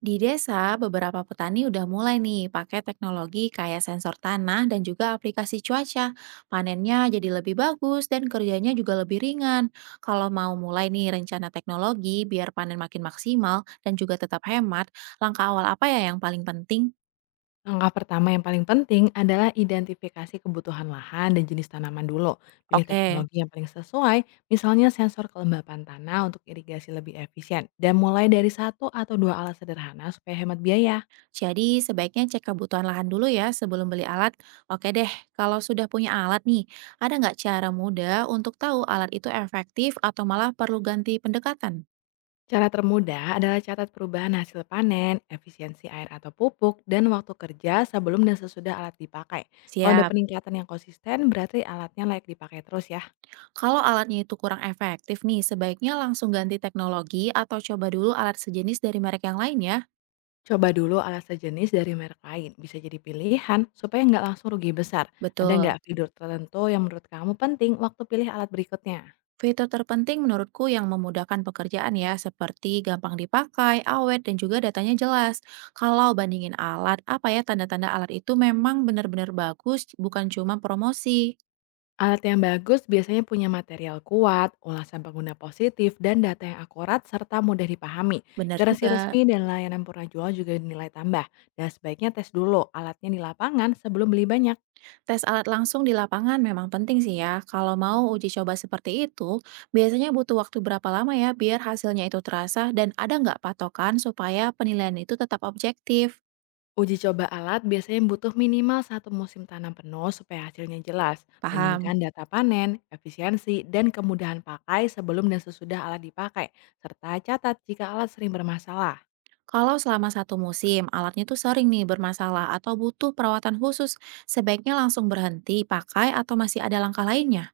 Di desa, beberapa petani udah mulai nih pakai teknologi kayak sensor tanah dan juga aplikasi cuaca. Panennya jadi lebih bagus dan kerjanya juga lebih ringan. Kalau mau mulai nih rencana teknologi biar panen makin maksimal dan juga tetap hemat, langkah awal apa ya yang paling penting? Langkah pertama yang paling penting adalah identifikasi kebutuhan lahan dan jenis tanaman dulu. Pilih Oke, teknologi yang paling sesuai, misalnya sensor kelembapan tanah untuk irigasi lebih efisien. Dan mulai dari satu atau dua alat sederhana supaya hemat biaya. jadi sebaiknya cek kebutuhan lahan dulu ya sebelum beli alat. Oke deh, kalau sudah punya alat nih, ada nggak cara mudah untuk tahu alat itu efektif atau malah perlu ganti pendekatan? Cara termudah adalah catat perubahan hasil panen, efisiensi air atau pupuk, dan waktu kerja sebelum dan sesudah alat dipakai. Kalau ada Siap. peningkatan yang konsisten, berarti alatnya layak dipakai terus ya. Kalau alatnya itu kurang efektif nih, sebaiknya langsung ganti teknologi atau coba dulu alat sejenis dari merek yang lain ya. Coba dulu alas sejenis dari merek lain, bisa jadi pilihan supaya nggak langsung rugi besar. Ada Betul. nggak fitur tertentu yang menurut kamu penting waktu pilih alat berikutnya? Fitur terpenting menurutku yang memudahkan pekerjaan ya, seperti gampang dipakai, awet, dan juga datanya jelas. Kalau bandingin alat, apa ya tanda-tanda alat itu memang benar-benar bagus, bukan cuma promosi. Alat yang bagus biasanya punya material kuat, ulasan pengguna positif, dan data yang akurat serta mudah dipahami. Benar Garansi juga. resmi dan layanan purna jual juga nilai tambah. Dan sebaiknya tes dulu alatnya di lapangan sebelum beli banyak. Tes alat langsung di lapangan memang penting sih ya. Kalau mau uji coba seperti itu, biasanya butuh waktu berapa lama ya biar hasilnya itu terasa dan ada nggak patokan supaya penilaian itu tetap objektif? Uji coba alat biasanya butuh minimal satu musim tanam penuh supaya hasilnya jelas. Paham? Bandingkan data panen, efisiensi, dan kemudahan pakai sebelum dan sesudah alat dipakai. Serta catat jika alat sering bermasalah. Kalau selama satu musim, alatnya tuh sering nih bermasalah atau butuh perawatan khusus, sebaiknya langsung berhenti pakai atau masih ada langkah lainnya?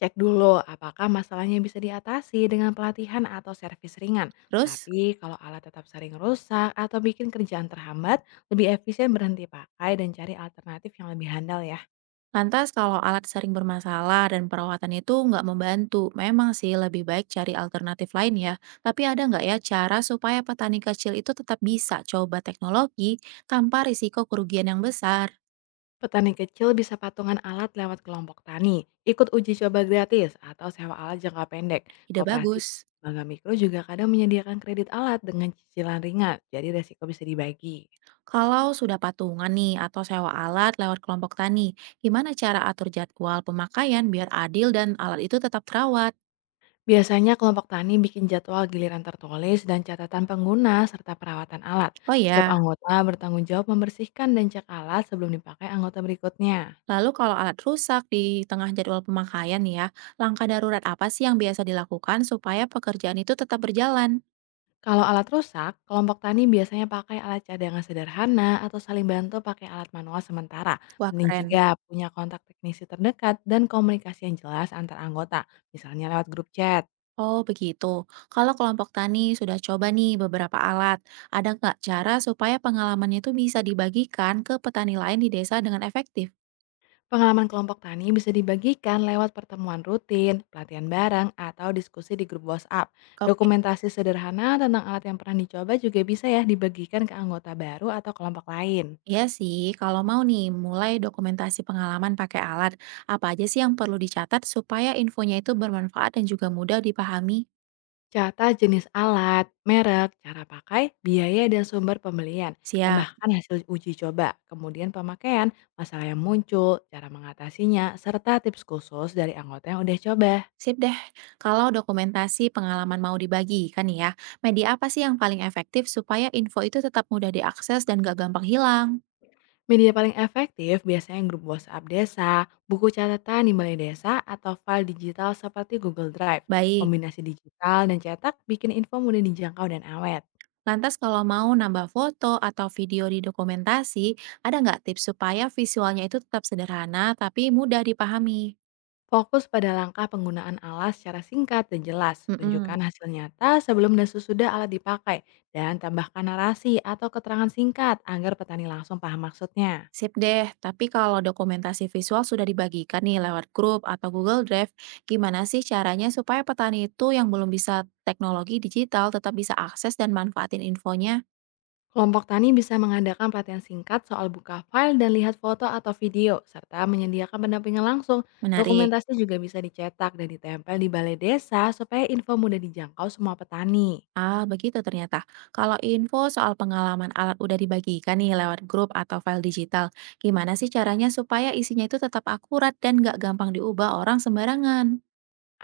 Cek dulu apakah masalahnya bisa diatasi dengan pelatihan atau servis ringan. Terus? Tapi kalau alat tetap sering rusak atau bikin kerjaan terhambat, lebih efisien berhenti pakai dan cari alternatif yang lebih handal ya. Lantas kalau alat sering bermasalah dan perawatan itu nggak membantu, memang sih lebih baik cari alternatif lain ya. Tapi ada nggak ya cara supaya petani kecil itu tetap bisa coba teknologi tanpa risiko kerugian yang besar? Petani kecil bisa patungan alat lewat kelompok tani, ikut uji coba gratis, atau sewa alat jangka pendek. Ide Koperasi bagus. lembaga mikro juga kadang menyediakan kredit alat dengan cicilan ringan, jadi resiko bisa dibagi. Kalau sudah patungan nih atau sewa alat lewat kelompok tani, gimana cara atur jadwal pemakaian biar adil dan alat itu tetap terawat? Biasanya kelompok tani bikin jadwal giliran tertulis dan catatan pengguna serta perawatan alat. Oh Setiap ya. anggota bertanggung jawab membersihkan dan cek alat sebelum dipakai anggota berikutnya. Lalu kalau alat rusak di tengah jadwal pemakaian nih ya, langkah darurat apa sih yang biasa dilakukan supaya pekerjaan itu tetap berjalan? Kalau alat rusak, kelompok tani biasanya pakai alat cadangan sederhana atau saling bantu pakai alat manual sementara. Wah Penting keren. juga punya kontak teknisi terdekat dan komunikasi yang jelas antar anggota, misalnya lewat grup chat. Oh begitu. Kalau kelompok tani sudah coba nih beberapa alat, ada nggak cara supaya pengalamannya itu bisa dibagikan ke petani lain di desa dengan efektif? Pengalaman kelompok tani bisa dibagikan lewat pertemuan rutin, pelatihan bareng, atau diskusi di grup WhatsApp. Oke. Dokumentasi sederhana tentang alat yang pernah dicoba juga bisa ya dibagikan ke anggota baru atau kelompok lain. Iya sih, kalau mau nih mulai dokumentasi pengalaman pakai alat, apa aja sih yang perlu dicatat supaya infonya itu bermanfaat dan juga mudah dipahami? Catat jenis alat, merek, cara pakai, biaya dan sumber pembelian. Siap. Tambahkan hasil uji coba, kemudian pemakaian, masalah yang muncul, cara mengatasinya, serta tips khusus dari anggota yang udah coba. Sip deh, kalau dokumentasi pengalaman mau dibagikan nih ya, media apa sih yang paling efektif supaya info itu tetap mudah diakses dan gak gampang hilang? Media paling efektif biasanya grup WhatsApp desa, buku catatan di balai desa, atau file digital seperti Google Drive. Baik, Kombinasi digital dan cetak bikin info mudah dijangkau dan awet. lantas kalau mau nambah foto atau video di dokumentasi, ada nggak tips supaya visualnya itu tetap sederhana tapi mudah dipahami? Fokus pada langkah penggunaan alat secara singkat dan jelas. Tunjukkan Mm-mm. hasil nyata sebelum dan sesudah alat dipakai. Dan tambahkan narasi atau keterangan singkat agar petani langsung paham maksudnya. Sip deh, tapi kalau dokumentasi visual sudah dibagikan nih lewat grup atau Google Drive, gimana sih caranya supaya petani itu yang belum bisa teknologi digital tetap bisa akses dan manfaatin infonya? Kelompok tani bisa mengadakan pelatihan singkat soal buka file dan lihat foto atau video, serta menyediakan pendampingan langsung. Menarik. Dokumentasi juga bisa dicetak dan ditempel di balai desa supaya info mudah dijangkau semua petani. Ah, begitu ternyata. Kalau info soal pengalaman alat udah dibagikan nih lewat grup atau file digital, gimana sih caranya supaya isinya itu tetap akurat dan nggak gampang diubah orang sembarangan?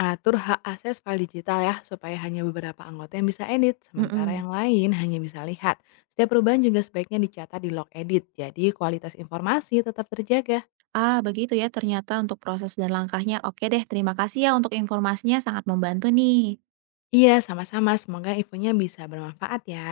Atur hak akses file digital ya, supaya hanya beberapa anggota yang bisa edit, sementara Mm-mm. yang lain hanya bisa lihat. Setiap perubahan juga sebaiknya dicatat di log edit, jadi kualitas informasi tetap terjaga. Ah, begitu ya ternyata untuk proses dan langkahnya. Oke deh, terima kasih ya untuk informasinya sangat membantu nih. Iya, sama-sama. Semoga infonya bisa bermanfaat ya.